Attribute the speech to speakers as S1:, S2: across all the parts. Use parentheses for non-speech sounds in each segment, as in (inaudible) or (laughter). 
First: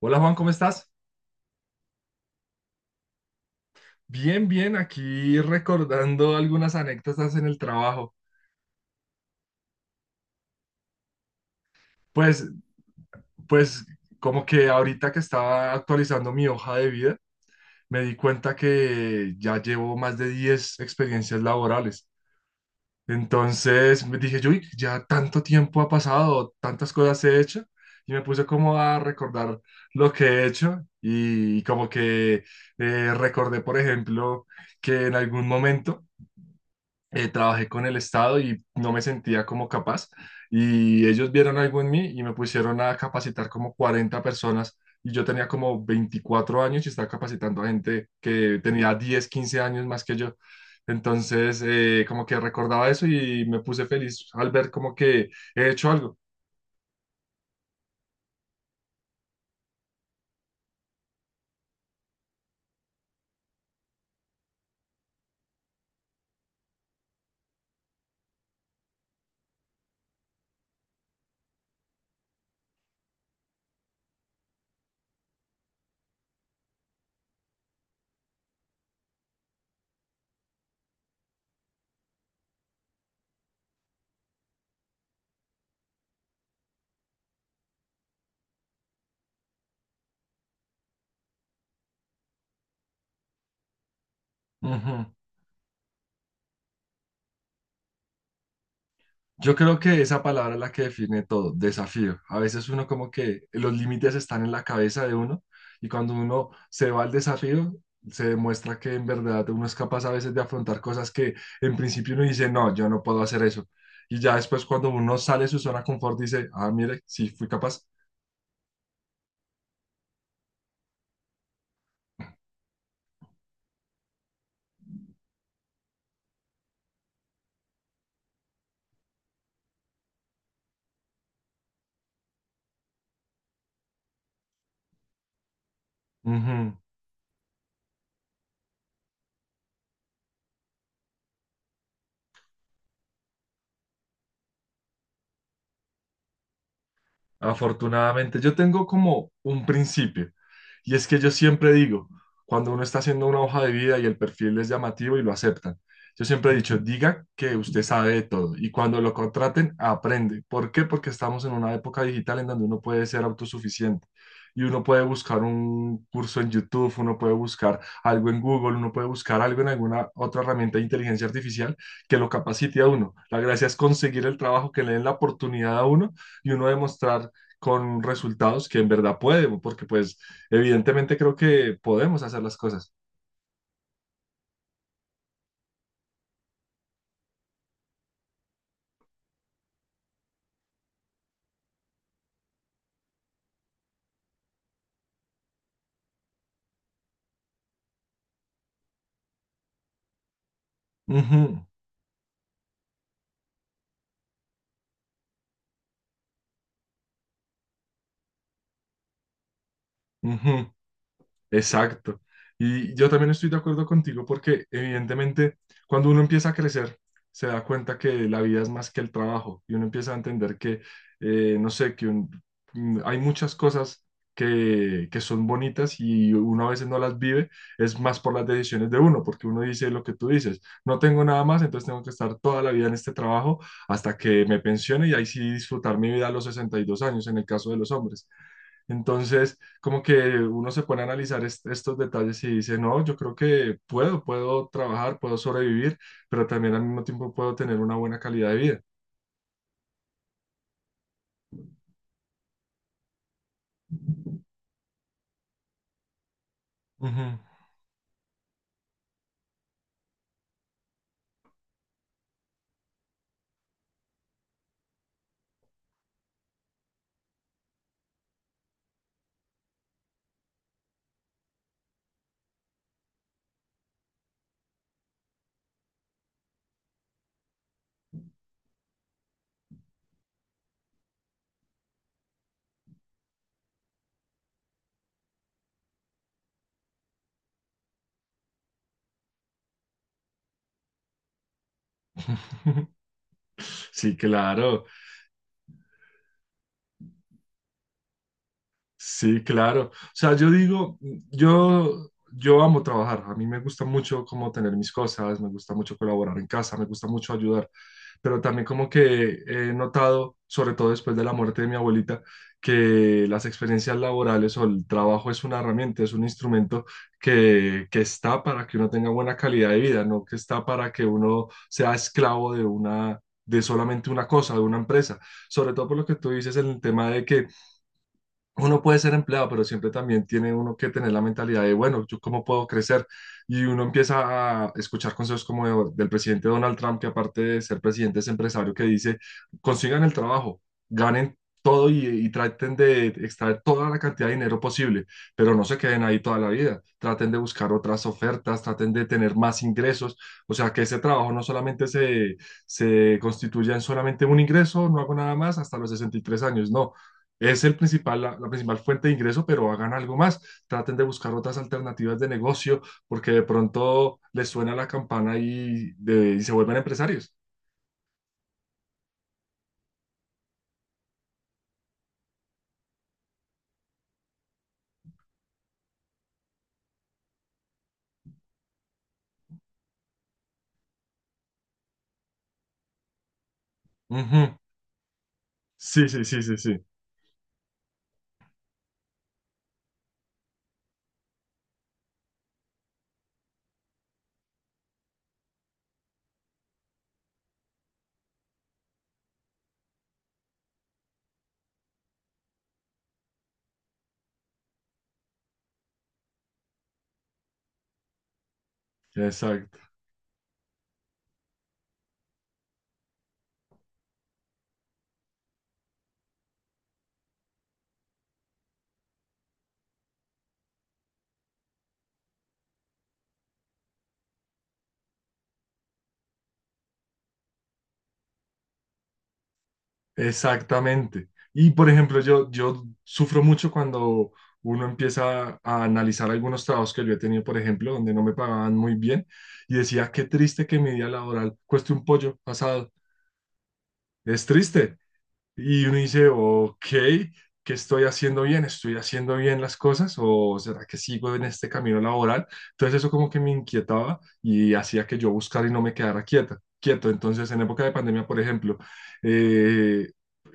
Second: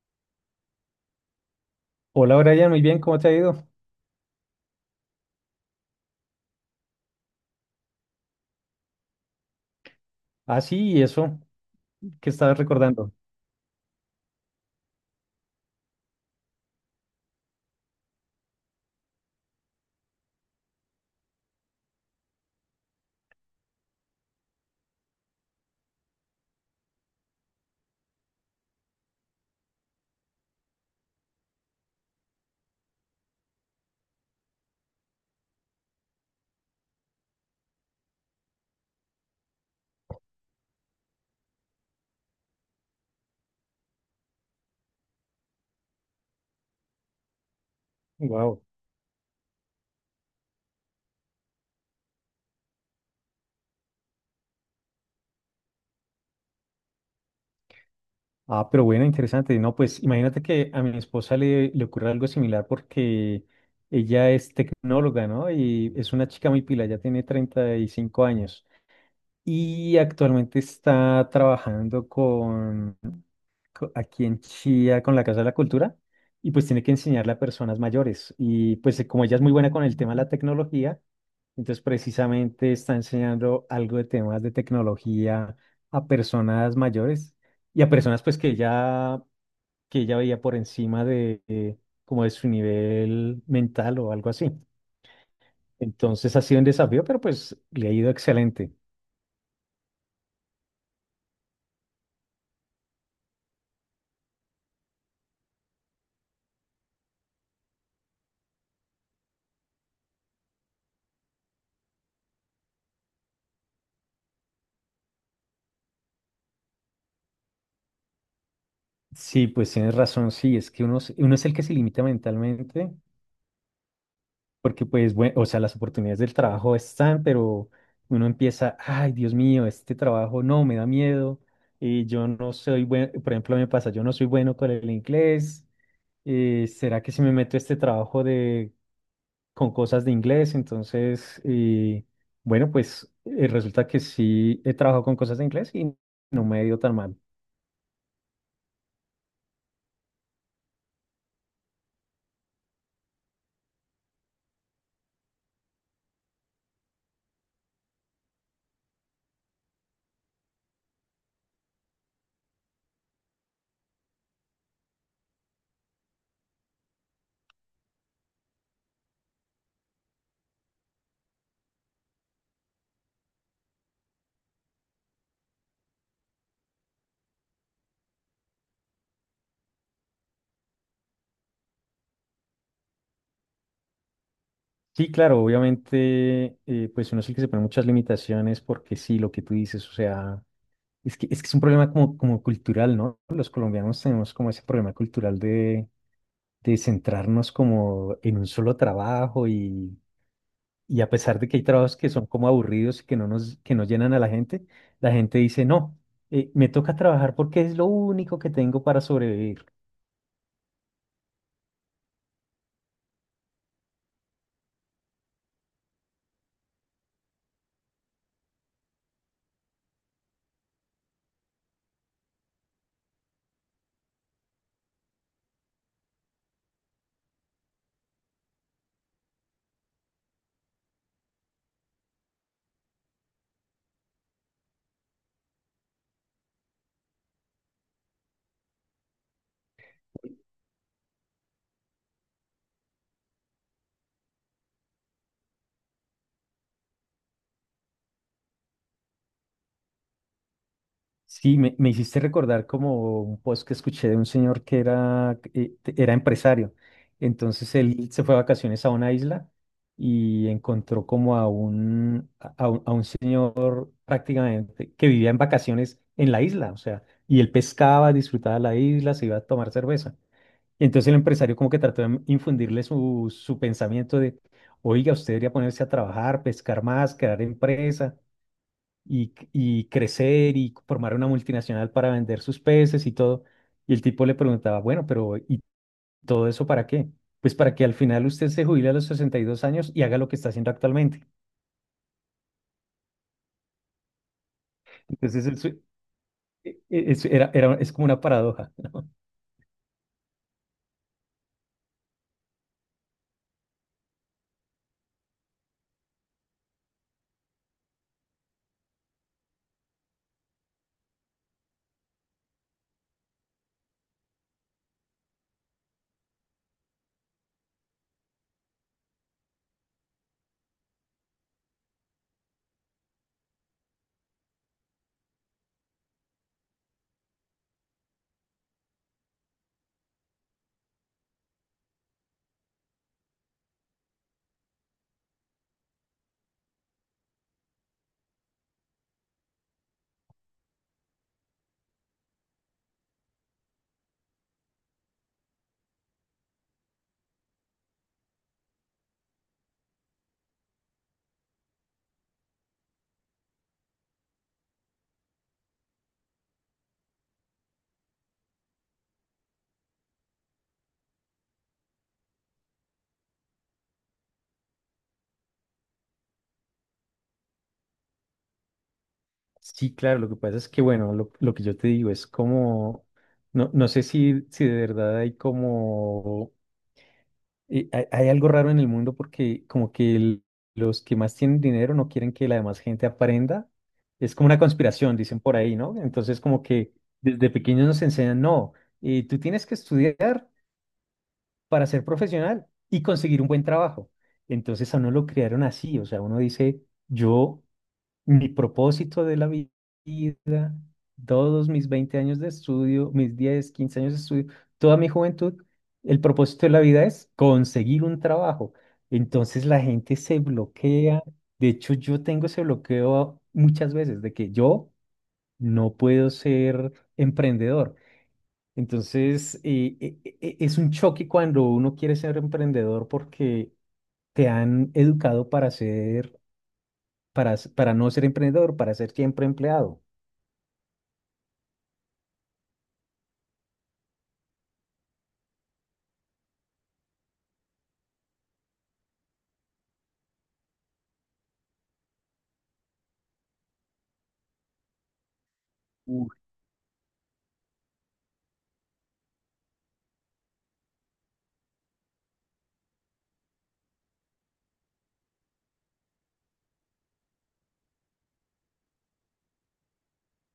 S1: Hola Juan, ¿cómo estás?
S2: Hola Brian, muy bien, ¿cómo te ha ido?
S1: Bien, bien, aquí recordando algunas anécdotas en el trabajo.
S2: Ah, sí, ¿y eso que
S1: Pues,
S2: estabas recordando?
S1: pues como que ahorita que estaba actualizando mi hoja de vida, me di cuenta que ya llevo más de 10 experiencias laborales. Entonces me dije, yo "Uy, ya tanto tiempo ha pasado, tantas cosas he hecho, y me puse como a recordar lo que he hecho y como que recordé, por ejemplo, que en algún momento trabajé con el Estado y no me sentía como capaz. Y ellos vieron algo en mí y me pusieron a capacitar como 40 personas. Y yo tenía como 24 años y estaba capacitando a gente que
S2: Wow.
S1: tenía 10 15 años más que yo. Entonces, como que recordaba eso y me puse feliz al ver como que he hecho algo.
S2: Ah, pero bueno, interesante. No, pues imagínate que a mi esposa le ocurre algo similar porque ella es tecnóloga, ¿no? Y es una chica muy pila, ya tiene 35 años y actualmente está trabajando aquí en Chía con la Casa de la Cultura y pues tiene que enseñarle a personas mayores. Y pues como ella es muy buena con el tema de la tecnología. Entonces, precisamente está enseñando algo de temas de tecnología a personas mayores y a personas pues que ya que ella veía por encima de como de su nivel mental o algo así.
S1: Ujú.
S2: Entonces ha sido un desafío, pero pues le ha ido excelente.
S1: Yo creo que esa palabra es la que define todo, desafío. A veces uno como que los límites están en la cabeza de uno y cuando uno se va al desafío, se demuestra que en verdad uno es capaz a veces de afrontar cosas que en principio uno dice, no, yo no puedo hacer eso. Y ya después cuando uno sale de su zona de confort dice, ah, mire, sí fui capaz.
S2: Sí, pues tienes razón, sí, es que uno, uno es el que se limita mentalmente. Porque pues, bueno, o sea, las oportunidades del trabajo están, pero uno empieza, ay, Dios mío, este trabajo no, me da miedo, yo no soy bueno, por ejemplo, me pasa, yo no soy bueno con el inglés,
S1: Ujú.
S2: ¿será que si me meto a este trabajo de, con cosas de inglés? Entonces, bueno, pues resulta que sí he trabajado con cosas de inglés y no me ha ido tan mal.
S1: Afortunadamente, yo tengo como un principio, y es que yo siempre digo, cuando uno está haciendo una hoja de vida y el perfil es llamativo y lo aceptan, yo siempre he dicho, diga que usted sabe de todo, y cuando lo contraten, aprende. ¿Por qué? Porque estamos en una época digital en donde uno puede ser autosuficiente. Y uno puede buscar un curso en YouTube, uno puede buscar algo en Google, uno puede buscar algo en alguna otra herramienta de inteligencia artificial que lo capacite a uno. La gracia es conseguir el trabajo, que le den la oportunidad a uno y uno demostrar con resultados que en verdad puede, porque pues evidentemente creo que podemos hacer las cosas.
S2: Sí, claro, obviamente, pues uno es el que se pone muchas limitaciones porque sí, lo que tú dices, o sea. Es que, es que es un problema como, como cultural, ¿no? Los colombianos tenemos como ese problema cultural de centrarnos como en un solo trabajo y a pesar de que
S1: Ujú,
S2: hay trabajos que son como aburridos y que no llenan a la gente dice, no, me toca trabajar porque es lo único que tengo para sobrevivir.
S1: ujú. Exacto. Y yo también estoy de acuerdo contigo porque evidentemente cuando uno empieza a crecer, se da cuenta que la vida es más que el trabajo y uno empieza a entender que, no sé, que hay muchas cosas que son bonitas y uno a veces no las vive, es más por las decisiones de uno, porque uno dice lo que tú dices, no tengo nada más, entonces tengo que estar toda la vida en este trabajo hasta que me pensione y ahí sí disfrutar mi vida a los 62 años en el caso de los hombres. Entonces, como que uno se pone a analizar estos detalles y dice, no, yo creo que puedo, puedo trabajar, puedo sobrevivir, pero también al mismo tiempo puedo tener una buena calidad de vida.
S2: Sí, me hiciste recordar como un post que escuché de un señor que era, era empresario.
S1: Ujú.
S2: Entonces él se fue a vacaciones a una isla y encontró como a un, a un señor prácticamente que vivía en vacaciones en la isla. O sea, y él pescaba, disfrutaba la isla, se iba a tomar cerveza. Entonces el empresario como que trató de infundirle su pensamiento de, oiga, usted debería ponerse a trabajar, pescar más, crear empresa y crecer y formar una multinacional para vender sus peces y todo. Y el tipo le preguntaba, bueno, pero ¿y todo eso para qué? Pues para que al final usted se jubile a los 62 años y haga lo que está haciendo actualmente.
S1: (laughs) Sí, claro.
S2: Entonces, es como una paradoja.
S1: Sí, claro. O sea, yo digo, yo amo trabajar. A mí me gusta mucho como tener mis cosas, me gusta mucho colaborar en casa, me gusta mucho ayudar. Pero también como que he notado, sobre todo después de la muerte de mi abuelita, que las experiencias laborales o el trabajo es una herramienta, es un instrumento que está para que uno tenga buena calidad de vida, no que está para que uno sea esclavo de una, de solamente una cosa, de una empresa. Sobre todo por lo que tú dices en el tema de que uno puede ser empleado, pero siempre también tiene uno que tener la mentalidad de, bueno, ¿yo cómo puedo crecer? Y uno empieza a escuchar consejos como del presidente Donald Trump, que aparte de ser presidente es empresario, que dice, consigan el trabajo, ganen todo y traten de extraer toda la cantidad de dinero posible, pero no se queden ahí toda la vida. Traten de buscar otras ofertas, traten de tener más ingresos. O sea, que ese trabajo no solamente se, se constituya en solamente un ingreso, no hago nada más hasta los 63 años, no es el principal, la principal fuente de ingreso, pero hagan algo más. Traten de buscar otras alternativas de negocio porque de pronto les suena la campana y se vuelven empresarios.
S2: Sí, claro, lo que pasa es que, bueno, lo que yo te digo es como, no, no sé si de verdad hay como, hay algo raro en el mundo porque como que los que más tienen dinero no quieren que la demás gente aprenda. Es como
S1: Ujú.
S2: una conspiración, dicen por ahí, ¿no?
S1: Sí, sí,
S2: Entonces
S1: sí, sí,
S2: como
S1: sí.
S2: que desde pequeños nos enseñan, no, tú tienes que estudiar para ser profesional y conseguir un buen trabajo. Entonces a uno lo criaron así, o sea, uno dice, yo mi propósito de la vida, todos mis 20 años de estudio, mis 10 15 años de estudio, toda mi juventud, el propósito de la vida es conseguir un trabajo. Entonces
S1: Exacto.
S2: la gente se bloquea. De hecho, yo tengo ese bloqueo muchas veces de que yo no puedo ser emprendedor. Entonces, es un choque cuando uno quiere ser emprendedor porque te han educado para ser, para, para no ser emprendedor, para ser siempre empleado.
S1: Exactamente. Y por ejemplo, yo sufro mucho cuando uno empieza a analizar algunos trabajos que yo he tenido, por ejemplo, donde no me pagaban muy bien y decía, qué triste que mi día laboral cueste un pollo asado. Es triste. Y uno dice,
S2: Uf.
S1: ok, ¿qué estoy haciendo bien? ¿Estoy haciendo bien las cosas? ¿O será que sigo en este camino laboral? Entonces eso como que me inquietaba y hacía que yo buscara y no me quedara quieta, quieto. Entonces en época de pandemia, por ejemplo, eh,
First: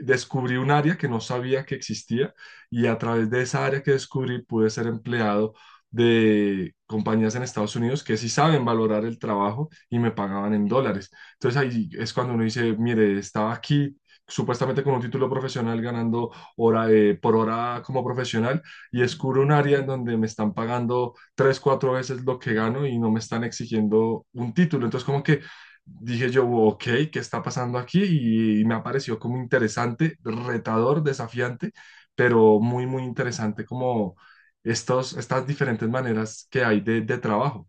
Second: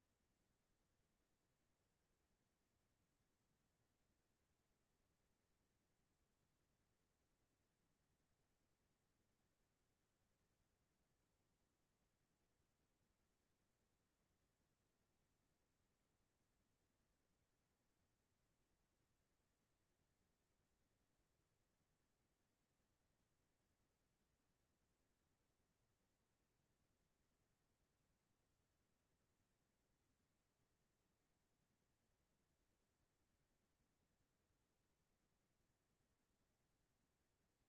S1: descubrí un área que no sabía que existía y a través de esa área que descubrí pude ser empleado de compañías en Estados Unidos que sí saben valorar el trabajo y me pagaban en dólares. Entonces ahí es cuando uno dice, mire, estaba aquí supuestamente con un título profesional ganando hora, por hora como profesional y descubro un área en donde me están pagando tres, cuatro veces lo que gano y no me están exigiendo un título. Entonces como que dije yo, ok, ¿qué está pasando aquí? Y me apareció como interesante, retador, desafiante, pero muy, muy interesante como estos, estas diferentes maneras que hay de, trabajo.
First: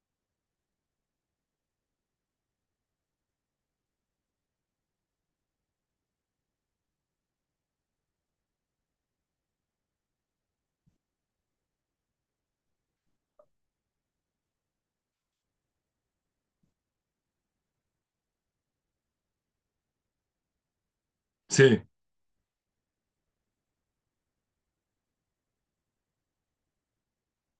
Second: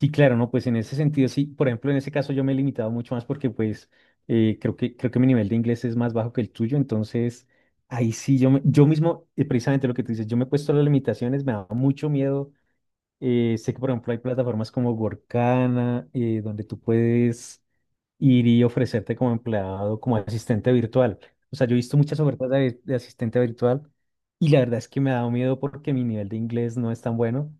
S2: Sí, claro, no, pues en ese sentido sí, por ejemplo, en ese caso yo me he limitado mucho más porque pues creo que mi nivel de inglés es más bajo que el tuyo, entonces ahí sí, yo mismo, precisamente lo que tú dices, yo me he puesto las limitaciones, me da mucho miedo, sé que por ejemplo hay plataformas como Workana, donde tú puedes ir y ofrecerte como empleado, como asistente virtual, o sea, yo he
S1: Sí,
S2: visto muchas ofertas de asistente virtual y la verdad es que me ha dado miedo porque mi nivel de inglés no es tan bueno.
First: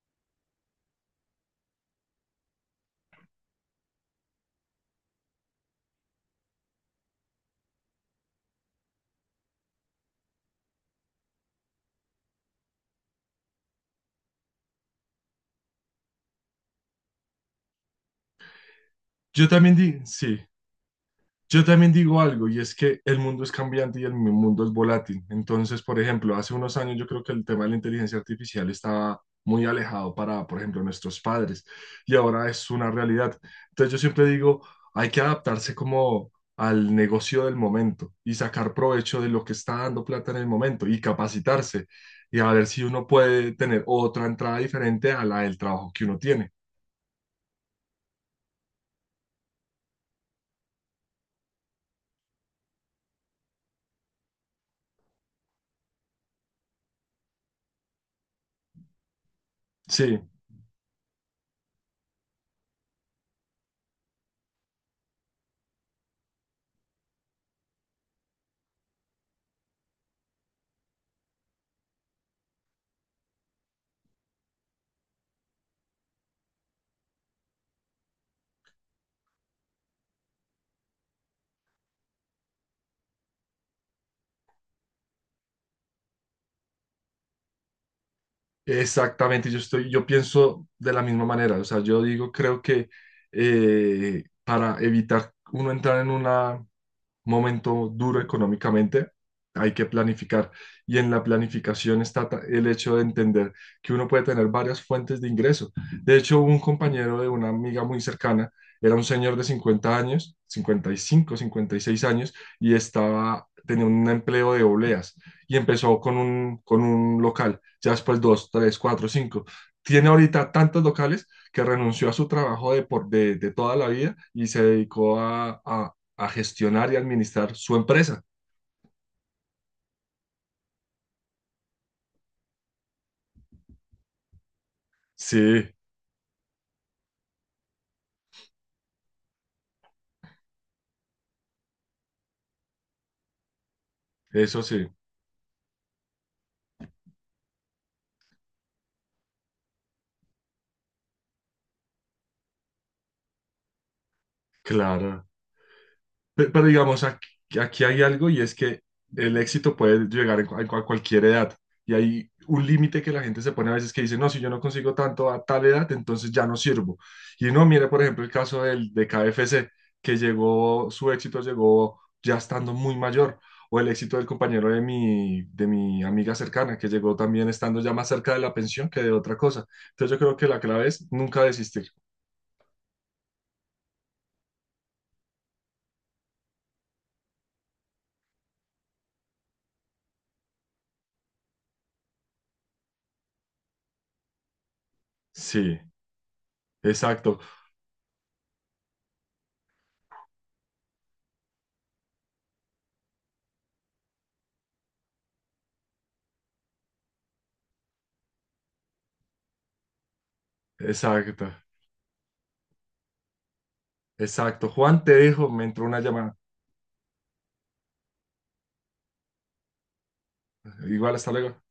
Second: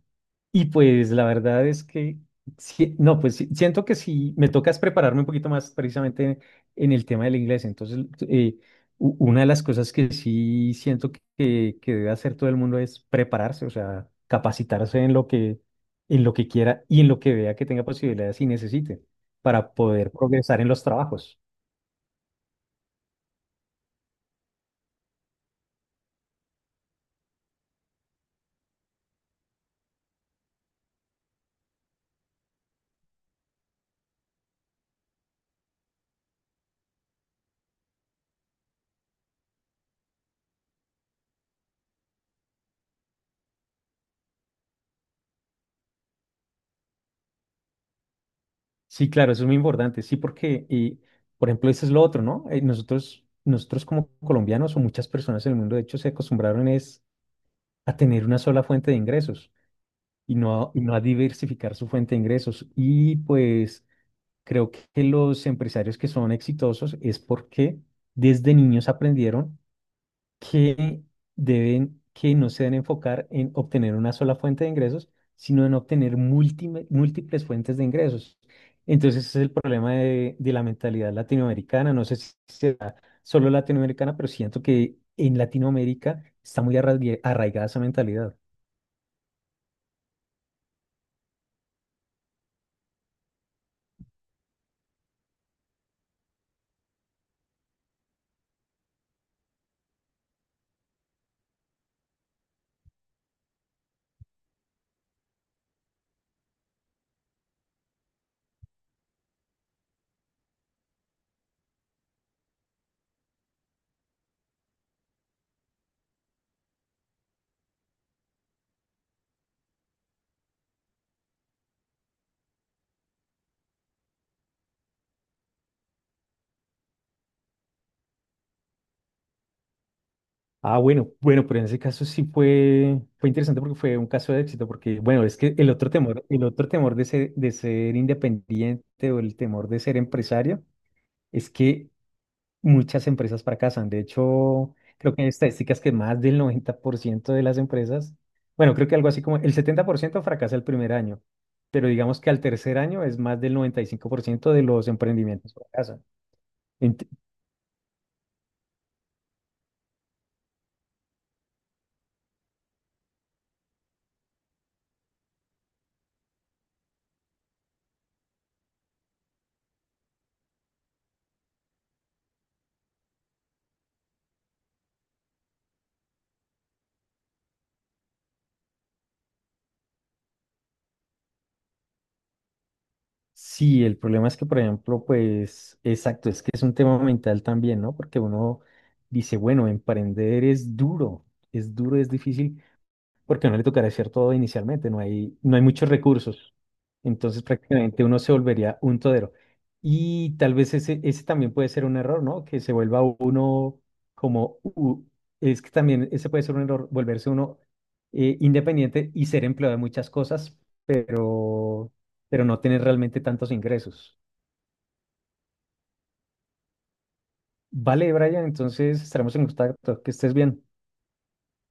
S2: Y pues la verdad es que, no, pues sí, siento que si me toca es prepararme un poquito más precisamente en el tema del inglés. Entonces, una de las cosas que sí siento que debe hacer todo el mundo es prepararse, o sea, capacitarse en lo que, quiera y en lo que vea que tenga posibilidades y necesite
S1: yo
S2: para
S1: también
S2: poder
S1: sí.
S2: progresar en los trabajos.
S1: Yo también digo algo, y es que el mundo es cambiante y el mundo es volátil. Entonces, por ejemplo, hace unos años yo creo que el tema de la inteligencia artificial estaba muy alejado para, por ejemplo, nuestros padres, y ahora es una realidad. Entonces, yo siempre digo, hay que adaptarse como al negocio del momento y sacar provecho de lo que está dando plata en el momento y capacitarse y a ver si uno puede tener otra entrada diferente a la del trabajo que uno tiene.
S2: Sí, claro, eso es muy importante. Sí, porque, por ejemplo, eso es lo otro, ¿no? Nosotros como colombianos o muchas personas en el mundo, de hecho, se acostumbraron es a tener una sola fuente de ingresos
S1: Sí.
S2: y no a diversificar su fuente de ingresos. Y pues creo que los empresarios que son exitosos es porque desde niños aprendieron que deben, que no se deben enfocar en obtener una sola fuente de ingresos, sino en obtener múltiples fuentes de ingresos. Entonces ese es el problema de la mentalidad latinoamericana. No sé si será solo latinoamericana, pero siento que en Latinoamérica está muy arraigada esa mentalidad.
S1: Exactamente, yo estoy, yo pienso de la misma manera, o sea, yo digo, creo que para evitar uno entrar en una momento duro económicamente, hay que planificar. Y en la planificación está el hecho de entender que uno puede tener varias fuentes de ingreso. De hecho, un compañero de una amiga muy cercana era un señor de 50 años, 50 55 56 años, y estaba, tenía un empleo de obleas y empezó con un, local, ya después dos, tres, cuatro, cinco. Tiene ahorita tantos locales que renunció a su trabajo de, por, de, de toda la vida y se dedicó a, a gestionar y administrar su empresa.
S2: Ah, bueno, bueno, pero en ese caso sí fue, fue interesante porque fue un caso de éxito, porque bueno, es que
S1: Sí,
S2: el otro temor de ser independiente o el temor de ser empresario es que muchas empresas fracasan. De
S1: eso
S2: hecho,
S1: sí,
S2: creo que hay estadísticas que más del 90 por ciento de las empresas, bueno, creo que algo así como el 70 por ciento fracasa el primer año, pero digamos que al tercer año es más del 95 por ciento de los
S1: claro.
S2: emprendimientos fracasan.
S1: Pero, digamos, aquí, aquí hay algo y es que el éxito puede llegar a cualquier edad. Y hay un límite que la gente se pone a veces que dice, no, si yo no consigo tanto a tal edad, entonces ya no sirvo. Y no, mire, por ejemplo, el caso del, de KFC, que llegó, su éxito llegó ya estando muy mayor. O el éxito del compañero de mi amiga cercana, que llegó también estando ya más cerca de la pensión que de otra cosa. Entonces yo creo que la clave es nunca desistir.
S2: Sí, el problema es que, por ejemplo, pues, exacto, es que es un tema mental también, ¿no? Porque uno dice, bueno, emprender es duro, es duro, es difícil, porque no le tocará hacer todo inicialmente, no hay
S1: Sí,
S2: muchos recursos.
S1: exacto,
S2: Entonces prácticamente uno se volvería un todero. Y tal vez ese también puede ser un error, ¿no? Que se vuelva uno como... u- es que también ese puede ser un error, volverse uno independiente y ser empleado de muchas cosas,
S1: exacto.
S2: pero, pero no tener realmente tantos ingresos.
S1: Exacto. Juan, te dejo, me entró una llamada.
S2: Vale, Brian, entonces estaremos en contacto. Que estés bien.
S1: Igual, hasta luego.